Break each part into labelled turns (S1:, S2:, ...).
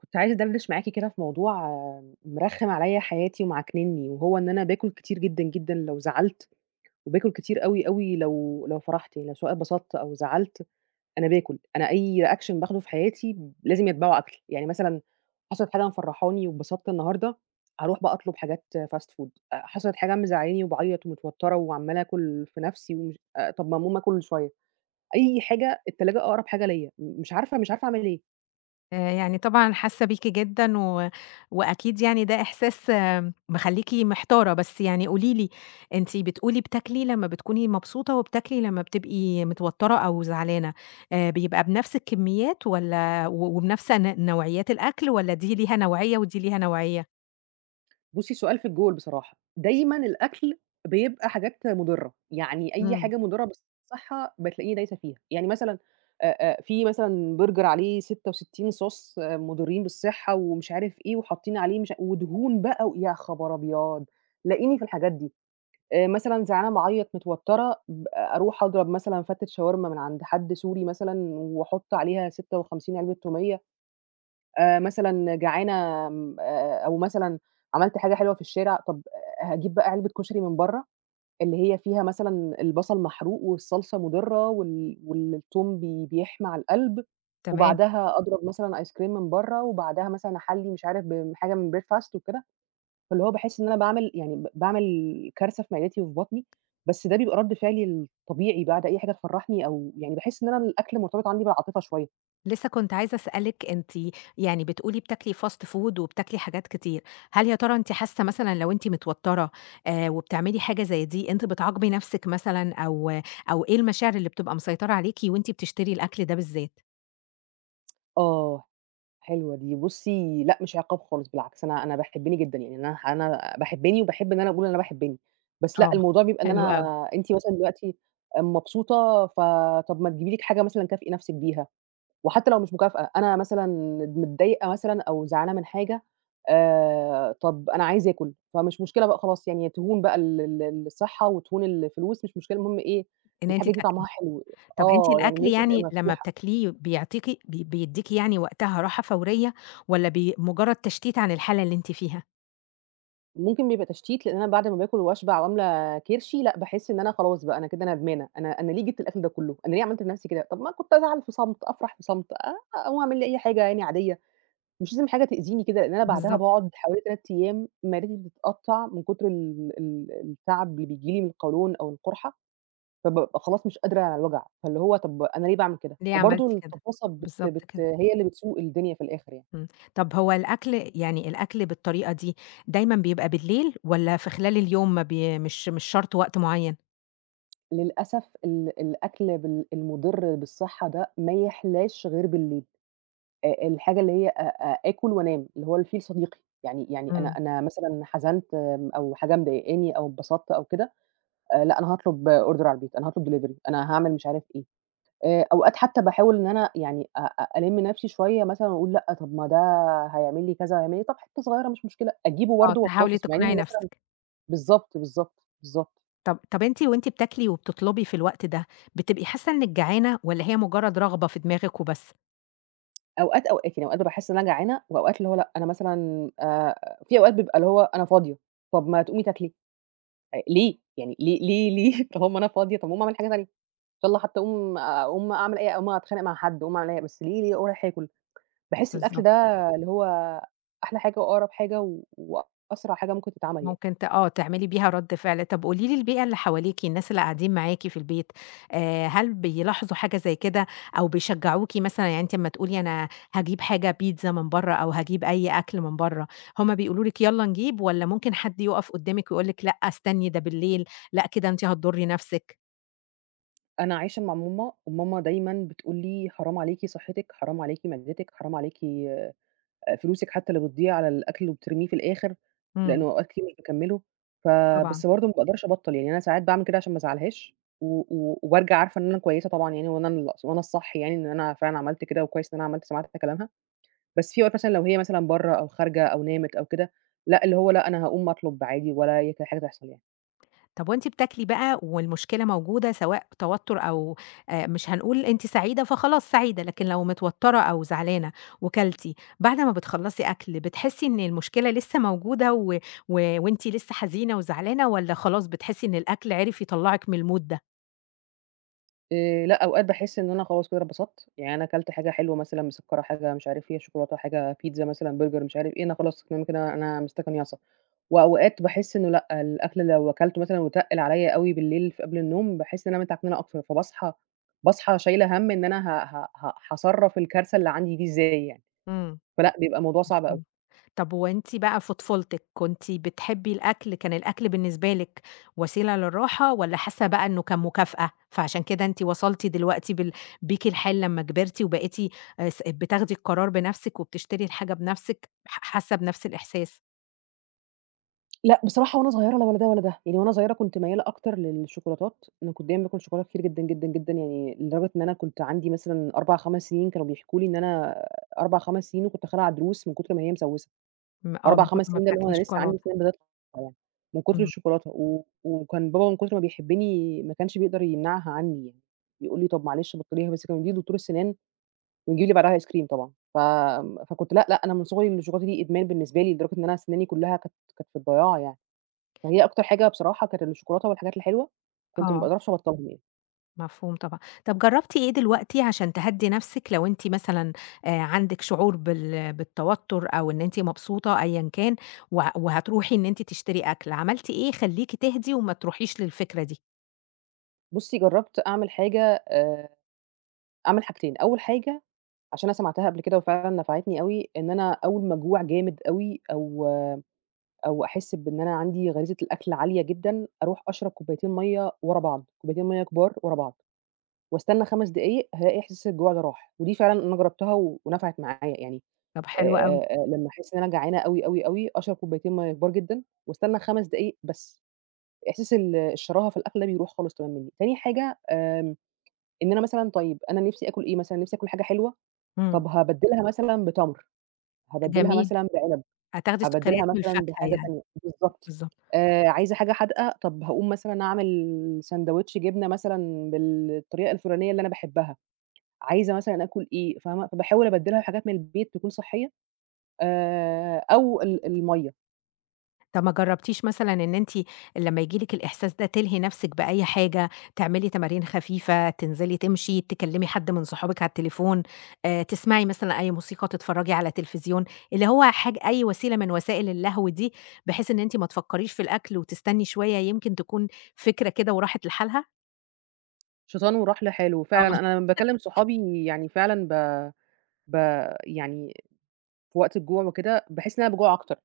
S1: كنت عايزة أدردش معاكِ كده في موضوع مرخِّم عليّا حياتي ومعكننّي وهو إن أنا باكُل كتير جدًا، جدًا لو زعلت وباكُل كتير أوي، أوي لو لو فرحت لو سواء اتبسطت أو زعلت، أنا باكُل. أنا أي reaction باخده في حياتي لازم يَتبعه أكل. يعني مثلًا حصلت حاجة مفرّحاني واتبسطت النهاردة، هاروح بقى أطلُب حاجات fast food، آآ حصلِت حاجة مزعّلاني وباعيّط ومتوتَّرة وعَمّالة آكُل في نَفْسي ومش آآ طَب ما أقوم آكُل شوية، أي حاجة التلاجة أقرب حاجة ليّا، م مش عارفة مش عارفة أعمل إيه.
S2: آآ يعني طبعًا حاسّة بيكِ جدًا و وأكيد يعني ده إحساس مخلّيكِ محتارة، بس يعني قولي لي، أنتِ بتقولي بتاكلي لمّا بتكوني مبسوطة وبتاكلي لمّا بتبقي متوتَّرة أو زعلانة، آآ بيبقى بنَفْس الكمّيات والّا و وبنَفْس ن نوعيات الأكل والّا دي ليها نوعية ودي ليها نوعية؟
S1: بُصّي، سؤال في الجول بصراحة. دايمًا الأكل بيبقى حاجات مُضِرّة، يعني أي
S2: إمم.
S1: حاجة مضرة بالصِحّة بتلاقيني دايسة فيها. يعني مثلًا آآ آآ في مثلًا burger عليه 66 صوص مُضرّين بالصِحّة ومش عارف إيه وحاطّين عليه مش ودهون بقى و يا خبر أبيض، تلاقيني في الحاجات دي. آآ مثلًا زعلانة، باعيّط، متوتَّرة، ب أروح أضرب مثلًا فَتّة شاورما من عند حد سوري مثلًا وأحُط عليها 56 عِلبة توميّة. آآ مثلًا جعانة م آآ آآ أو مثلًا عملت حاجة حلوة في الشارع، طَب آآ هاجيب بقى علبة كشري من برّه اللي هي فيها مثلًا البَصَل محروق والصلصة مُضِرّة وال والتوم بي بيحمى على القَلْب،
S2: تمام.
S1: وبعدها أضرب مثلًا ice cream من برّه وبعدها مثلًا أحلّي مش عارف ب حاجة من breakfast وكده، فاللي هو باحس إن أنا باعمل يعني ب باعمل كارثة في معدتي وفي بطني، بس ده بيبقى رَد فعلي الطبيعي بعد أي حاجة تفرّحني أو يعني باحس إن أنا الأكل مرتبط عندي بالعاطفة شوية.
S2: لسّه كنت عايزة أسألِك، أنتِ يعني بتقولي بتاكلي fast food وبتاكلي حاجات كتير، هل يا ترى أنتِ حاسّة مثلًا لو أنتِ متوتَّرة آآ وبتعملي حاجة زي دي، أنتِ بتعاقبي نَفْسِك مثلًا أو أو إيه المشاعر اللي بتبقى مسيطرة عليكِ وأنتِ بتشتري الأكل ده بالذات؟
S1: آه، حلوة دي. بُصّي، لأ مش عقاب خالص بالعكس، أنا أنا باحبّني جدًا، يعني أنا أنا باحبّني وباحب إن أنا أقول إن أنا باحبّني. بس
S2: آه،
S1: لأ، الموضوع بيبقى إن
S2: حلو
S1: أنا
S2: أوي.
S1: أنتِ مثلًا دلوقتي آآ مبسوطة، ف طَب ما تجيبي لِك حاجة مثلًا كافئي نَفْسِك بيها. وحتّى لو مش مكافأة، أنا مثلًا ند متضايقة مثلًا أو زعلانة من حاجة، آآ طَب أنا عايزة آكُل. فمش مشكلة بقى خلاص، يعني تهون بقى ال ال الصِحّة وتهون الفلوس، مش مشكلة المهم إيه،
S2: إن أنتِ
S1: الحاجة دي
S2: تاكلي.
S1: طعمها حلو.
S2: طَب أنتِ
S1: آه،
S2: الأكل
S1: يعني نِفْسي تبقى
S2: يعني لمّا
S1: مفتوحة.
S2: بتاكليه بيعطيكِ ب بيدّيكِ يعني وقتها راحة فورية والّا بي مُجرّد تشتيت عن الحالة اللي أنتِ فيها؟
S1: ممكن بيبقى تشتيت لإن أنا بعد ما باكل وأشبع وأملى كرشي، لأ باحس إن أنا خلاص بقى أنا كده ندمانة، أنا أنا ليه جِبت الأكل ده كلّه، أنا ليه عملت في نَفْسي كده؟ طَب ما كنت أزعل في صمت، أفرح في صمت آآ أقوم أعمل لي أي حاجة يعني عاديّة. مش لازم حاجة تأذيني كده لإن أنا بعدها
S2: بالضبط.
S1: باقعُد حوالي 3 أيّام معدتي بتتقطّع من كتر ال ال التَعَب اللي بييجي لي من القولون أو القُرحة، فبابقى خلاص مش قادرة على الوجع، فاللي هو طَب أنا ليه باعمل كده؟
S2: ليه عملتِ
S1: وبرضه
S2: كده؟
S1: الطفاسة بت
S2: بالضبط
S1: بت
S2: كده.
S1: هي اللي بتسوق الدنيا في الآخِر يعني.
S2: إمم. طَب هو الأكل يعني الأكل بالطريقة دي، دايمًا بيبقى بالليل والّا في خلال اليوم ما بي مش مش شَرط وقت معيّن؟
S1: للأسف ال الأكل بال المضر بالصحّة ده ما يحلاش غير بالليل، آآ الحاجة اللي هي أ أ آكل وأنام اللي هو الفيل صديقي يعني يعني أنا
S2: إمم.
S1: أنا مثلًا حزنت آمم، أو حاجة مضايقاني أو اتبسطت أو كده، آآ لأ أنا هاطلب order على البيت، أنا هاطلب delivery أنا هاعمل مش عارف إيه، آآ أوقات حتّى باحاول إن أنا يعني أ أ ألم نفْسي شويّة مثلًا وأقول لأ، طَب ما ده هيعمل لي كذا، [unintelligible] طَب حتّة صغيّرة مش مشكلة، أجيبه
S2: آه،
S1: برضه
S2: تحاولي
S1: وأطافس مع إنّي
S2: تقنعي
S1: مثلًا
S2: نفسِك.
S1: بالضبط، بالضبط، بالضبط.
S2: طَب طَب أنتِ وأنتِ بتاكلي وبتطلبي في الوقت ده بتبقي حاسة إنك جعانة، والّا هي مجرد رغبة في دماغِك وبس؟
S1: أوقات، أوقات يعني أوقات باحس إن أنا جعانة وأوقات اللي هو لأ أنا مثلًا آآ في أوقات بيبقى اللي هو أنا فاضية طَب ما تقومي تاكلي، آآ، ليه؟ يعني ليه ليه ليه؟ طَب أما أنا فاضية طَب ما أعمل حاجة تانية إن شاء الله حتى أقوم آآ، أقوم أعمل أي أقوم أتخانق مع حد، أقوم أعمل أي حا بس ليه ليه أروح آكل؟ باحس الأكل
S2: بالضبط.
S1: ده اللي هو أحلى حاجة وأقرب حاجة و وأسرع حاجة ممكن تتعمل يعني.
S2: ممكن ت آه تعملي بيها رد فعل، طَب قولي لي البيئة اللي حواليكِ، الناس اللي قاعدين معاكِ في البيت، آآ هل بيلاحظوا حاجة زي كده أو بيشجعوكِ مثلًا؟ يعني أنتِ أما تقولي أنا هاجيب حاجة بيتزا من برّا، أو هاجيب أي أكل من برّا، هُم بيقولوا لِك يالّا نجيب، والّا ممكن حد يقف قدامِك ويقول لِك لأ استني، ده بالليل لأ، كده أنتِ هتضري نفسِك؟
S1: أنا عايشة مع ماما وماما دايمًا بتقول لي: "حرام عليكِ صحّتِك، حرام عليكِ معدتِك، حرام عليكِ آآ فلوسِك حتّى اللي بتضيّع على الأكل اللي بترميه في الآخِر،" لإن
S2: إمم.
S1: هو أوقات كتير مش باكمِّله. ف
S2: طبعًا.
S1: بس برضه ما باقدرش أبطّل، يعني أنا ساعات باعمل كده عشان ما أزعّلهاش و و وبارجع عارفة إن أنا كويسة طبعًا يعني وإن أنا الص وأنا الصح يعني إن أنا فعلًا عملت كده وكويس إن أنا عملت سمعت حتّى كلامها. بس في أوقات مثلًا لو هي مثلًا برّه أو خارجة أو نامت أو كده، لأ اللي هو لأ، أنا هاقوم أطلُب عادي ولا أي ك حاجة تحصل يعني.
S2: طَب وأنتِ بتاكلي بقى والمشكلة موجودة سواء توتُّر أو آآ، مش هنقول أنتِ سعيدة فخلاص سعيدة، لكن لو متوتَّرة أو زعلانة وكلتِ، بعد ما بتخلّصي أكل بتحسّي إن المشكلة لسّه موجودة و و وأنتِ لسّه حزينة وزعلانة والّا خلاص بتحسّي إن الأكل عرف يطلّعِك من الmood ده؟
S1: آآ لأ، أوقات باحس إن أنا خلاص كده أنا اتبسطت، يعني أنا كلت حاجة حلوة مثلًا مسكّرة، حاجة مش عارف فيها شوكولاتة، حاجة pizza مثلًا burger مش عارف إيه، أنا خلاص تمام كده أنا مِستَكَنيَصة. وأوقات باحس إنه لأ، الأكل لو أكلته مثلًا وتقِّل عليّا أوي بالليل في قبل النوم، باحس إن أنا متعكننة أكتر، فباصحى باصحى شايلة هَم إن أنا ه ه ه هاصرّف الكارثة اللي عندي دي إزاي يعني،
S2: إمم.
S1: فلأ بيبقى الموضوع صعب أوي.
S2: مفهوم. طَب هو أنتِ بقى في طفولتِك كنتِ بتحبّي الأكل، كان الأكل بالنسبة لِك وسيلة للراحة والّا حاسّة بقى إنه كان مكافأة، فعشان كده أنتِ وصلتِ دلوقتي بال بيكِ الحال لمّا كبرتِ وبقيتِ آآ س بتاخدي القرار بنَفْسِك وبتشتري الحاجة بنَفْسِك ح حاسّة بنَفْس الإحساس؟
S1: لأ بصراحة، وأنا صغيرة لا ولا ده ولا ده، يعني وأنا صغيرة كنت ميّالة أكتر للشوكولاتات أنا كنت دايمًا باكل شوكولاتة كتير جدًا، جدًا، جدًا يعني، لدرجة إن أنا كنت عندي مثلًا 4،5 سنين كانوا بيحكوا لي إن أنا آآ 4،5 سنين وكنت خالعة ضروس من كتر ما هي مسوسة،
S2: امم آه،
S1: أربع،
S2: من كتر
S1: خمس
S2: ما
S1: سنين ده اللي هو
S2: بتاكلي
S1: أنا لسه عندي
S2: شوكولاتة.
S1: سنان بتطلع يعني، من كتر
S2: اهم.
S1: الشوكولاتة، و و وكان بابا من كتر ما بيحبني ما كانش بيقدر يمنعها عني يعني، يقول لي: "طَب معلش بطليها بس"، كان بيوديني لدكتور السنان ويجيب لي بعدها ice cream طبعًا، ف فكنت لأ لأ أنا من صغري أنا الشوكولاتة دي إدمان بالنسبة لي، لدرجة إن أنا سناني كلها كانت كانت في الضياع يعني، فهي أكتر حاجة بصراحة كانت الشوكولاتة والحاجات الحلوة كنت ما
S2: آه.
S1: باقدرش أبطلهم يعني.
S2: مفهوم طبعًا. طب جرّبتِ إيه دلوقتي عشان تهدّي نفسك لو أنتِ مثلًا آآ عندك شعور بال بالتوتر، أو إن أنتِ مبسوطة أيًا كان، و وهتروحي إن أنتِ تشتري أكل، عملتِ إيه يخلّيكِ تهدي وما تروحيش للفكرة دي؟
S1: بُصّي، جرّبت أعمل حاجة، آآ أعمل حاجتين، أول حاجة عشان أنا سمعتها قبل كده وفعلاً نفعتني أوي إن أنا أول ما أجوع جامد أوي أو أو أحس بإن أنا عندي غريزة الأكل عالية جدًا، أروح أشرب كوبايتين مَيّة ورا بعض، كوبايتين مَيّة كبار ورا بعض، وأستنى خمس دقايق هالاقي إحساس الجوع ده راح، ودي فعلًا أنا جربتها و ونفعت معايا. يعني
S2: طب حلو أوي.
S1: آآ لمّا أحس إن أنا جعانة أوي، أوي، أوي، أشرب كوبايتين مَيّة كبار جدًا وأستنى خمس دقايق بس، إحساس ال الشراهة في الأكل ده بيروح خالص تمامًا مني، تاني حاجة آآ إن أنا مثلًا طيب أنا نفسي آكل إيه مثلًا؟ نفسي آكل حاجة حلوة،
S2: إمم.
S1: طب هابدلها مثلًا بتمر، هابدلها
S2: جميل.
S1: مثلًا بعنب،
S2: هتاخدي سكريات
S1: هابدلها
S2: من
S1: مثلًا
S2: الفاكهة
S1: بحاجة
S2: يعني،
S1: تانية بالضبط
S2: بالضبط.
S1: آآ عايزة حاجة حادقة، طَب هاقوم مثلًا أعمل ساندوتش جبنة مثلًا بالطريقة الفلانية اللي أنا باحبها، عايزة مثلًا آكل إيه، فاهمة؟ فباحاول أبدّلها بحاجات من البيت تكون صحية، آآ، أو ال المَيّة.
S2: طَب ما جرّبتيش مثلًا إن أنتِ لمّا ييجي لِك الإحساس ده تلهي نفسِك بأي حاجة، تعملي تمارين خفيفة، تنزلي تمشي، تكلمي حد من صحابِك على التليفون، آآ تسمعي مثلًا أي موسيقى، تتفرجي على تليفزيون، اللي هو حاجة أي وسيلة من وسائل اللهو دي، بحيث إن أنتِ ما تفكّريش في الأكل وتستني شوية يمكن تكون فكرة كده وراحت لحالها؟
S1: شيطان وراح لحاله.
S2: آه
S1: وفعلًا
S2: مظب
S1: أنا لمّا باكلّم صحابي يعني فعلًا ب ب يعني في وقت الجوع وكده باحس إن أنا باجوع أكتر.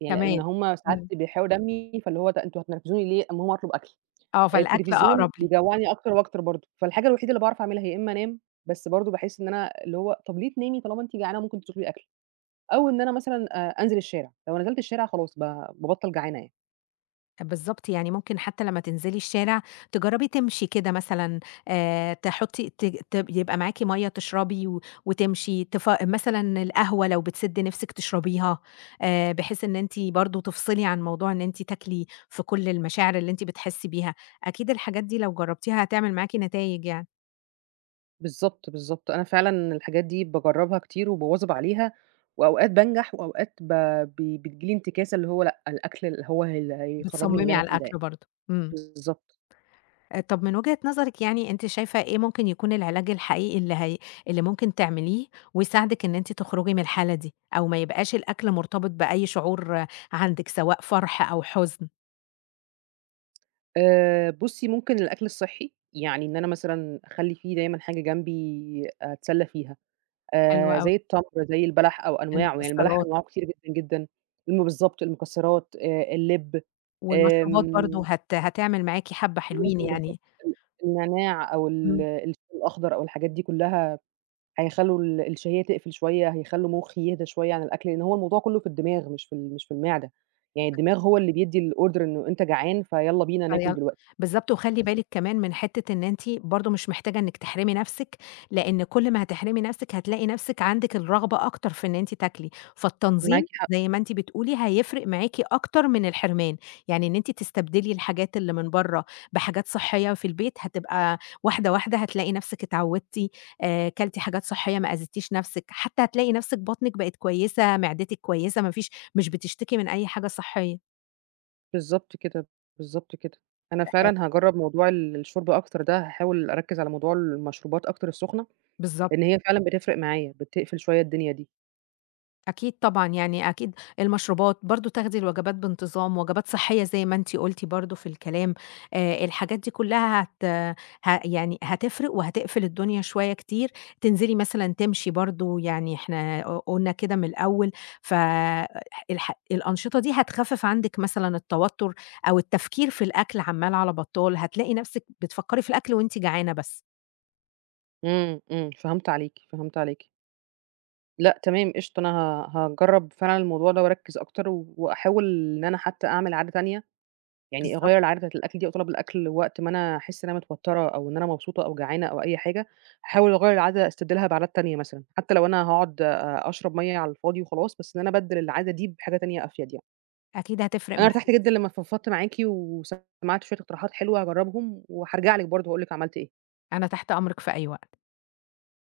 S1: يعني لإن
S2: كمان،
S1: هُم ساعات
S2: إمم.
S1: بيحرقوا دمي فاللي هو بقى أنتم هتنرفزوني ليه، أمّا أقوم اطلب أكل.
S2: آه،
S1: آآ
S2: فالأكل
S1: التليفزيون
S2: أقرب لي.
S1: بيجوعني أكتر وأكتر برضه. فالحاجة الوحيدة اللي باعرف أعملها هي إما أنام بس برضه باحس إن أنا اللي هو طَب ليه تنامي طالما أنتِ جعانة ممكن تطلبي أكل، أو إن أنا مثلًا آآ أنزل الشارع. لو نزلت الشارع خلاص ب بابطل جعانة يعني.
S2: بالضبط، يعني ممكن حتّى لمّا تنزلي الشارع تجرّبي تمشي كده مثلًا آآ، تحطّي ت ت يبقى معاكِ مَيَّة تشربي و وتمشي، تفا مثلًا القهوة لو بتسد نفسِك تشربيها، آآ، بحيث إن أنتِ برضه تفصلي عن موضوع إن أنتِ تاكلي في كل المشاعر اللي أنتِ بتحسّي بيها. أكيد الحاجات دي لو جربتيها هتعمل معاكِ نتايج يعني.
S1: بالضبط، بالضبط. أنا فعلًا الحاجات دي باجربها كتير وباواظب عليها، وأوقات بانجح وأوقات ب ب بتيجي لي انتكاسة اللي هو لأ، الأكل اللي هو اللي هيخرجني من اللي
S2: بتصممي
S1: أنا
S2: على
S1: في ده
S2: الأكل
S1: يعني.
S2: برضه. إمم.
S1: بالضبط.
S2: آآ، طَب من وجهة نظرِك يعني أنتِ شايفة إيه ممكن يكون العلاج الحقيقي اللي هي اللي ممكن تعمليه ويساعدِك إن أنتِ تخرجي من الحالة دي، أو ما يبقاش الأكل مرتبط بأي شعور عندِك سواء فرح أو حزن؟
S1: آآ بُصّي ممكن الأكل الصحّي، يعني إن أنا مثلًا أخلّي في دايمًا حاجة جنبي أتسلى فيها
S2: حلو
S1: آآ
S2: أوي.
S1: زي التمر، زي البلح أو أنواعه يعني البلح
S2: المكسرات.
S1: أنواعه كتيرة جدًا، جدًا الم بالضبط المكسرات آآ اللِب
S2: والمشروبات
S1: آمم
S2: برضه هت هتعمل معاكِ حَبّة حلوين
S1: ممكن بالضبط
S2: يعني.
S1: ال النعناع أو ال
S2: إمم.
S1: الشاي الأخضر أو الحاجات دي كلّها هيخلّوا ال الـشهيّة تقفل شوية، هيخلّوا مُخّي يهدى شوية عن الأكل لإن هو الموضوع كلّه في الدماغ مش في ال مش في المعدة، يعني الدماغ هو اللي بيدّي الorder إنه أنت جعان فيالّا بينا ناكل
S2: فيال
S1: دلوقتي.
S2: بالضبط، وخلّي
S1: بالضبط.
S2: بالِك كمان من حتّة إن أنتِ برضه مش محتاجة إنِّك تحرمي نَفْسِك، لإن كل ما هتحرمي نَفْسِك هتلاقي نَفْسِك عندِك الرغبة أكتر في إن أنتِ تاكلي،
S1: معاكِ
S2: فالتنظيم
S1: حق.
S2: زي ما أنتِ بتقولي هيفرق معاكِ أكتر من الحرمان، يعني إن أنتِ تستبدلي الحاجات اللي من برّا بحاجات صحيّة في البيت هتبقى واحدة، واحدة هتلاقي نَفْسِك اتعودتِ آآ كلتِ حاجات صحيّة ما أذيتيش نَفْسِك، حتّى هتلاقي نَفْسِك بطنِك بقت كويّسة، معدتِك كويّسة، ما فيش مش بتشتكي من أي حاجة صحيّة.
S1: بالضبط كده، بالضبط كده، أنا
S2: آآ
S1: فعلًا هاجرّب موضوع ال الشرب أكتر ده هاحاول أركّز على موضوع المشروبات أكتر السخنة
S2: بالضبط.
S1: لإن هي فعلًا بتفرق معايا، بتقفل شوية الدنيا دي.
S2: أكيد طبعًا، يعني أكيد المشروبات برضه، تاخدي الوجبات بانتظام، وجبات صحيّة زي ما أنتِ قُلتِ برضه في الكلام، آآ الحاجات دي كلّها هت ها يعني هتفرق وهتقفل الدنيا شوية كتير، تنزلي مثلًا تمشي برضه، يعني إحنا ق قلنا كده من الأول ف أ ح الح الأنشطة دي هتخفف عندِك مثلًا التوتر أو التفكير في الأكل عَمّال على بطّال، هتلاقي نَفْسِك بتفكّري في الأكل وأنتِ جعانة بس.
S1: إمم، إمم فهمت عليكِ، فهمت عليكِ. لأ تمام قشطة، أنا ها هاجرب فعلًا الموضوع ده وأركّز أكتر، وأحاول إن أنا حتى أعمل عادة تانية، يعني
S2: بالضب
S1: أغيّر العادة بتاعة الأكل دي أو طلب الأكل وقت ما أنا أحس إن أنا متوترة أو إن أنا مبسوطة أو جعانة أو أي حاجة، هاحاول أغيّر العادة أستبدلها بعادات تانية مثلًا، حتى لو أنا هاقعُد أ أشرب مَيّة على الفاضي وخلاص، بس إن أنا أبدّل العادة دي بحاجة تانية أفيد يعني.
S2: أكيد هتفرق
S1: أنا
S2: معاكِ
S1: ارتحت جدًا
S2: كتير.
S1: لمّا فضفضت معاكِ وسمعت شوية اقتراحات حلوة هاجرّبهم، وحارجع لِك برضه وأقول لِك عملت إيه.
S2: أنا تحت أمرِك في أي وقت.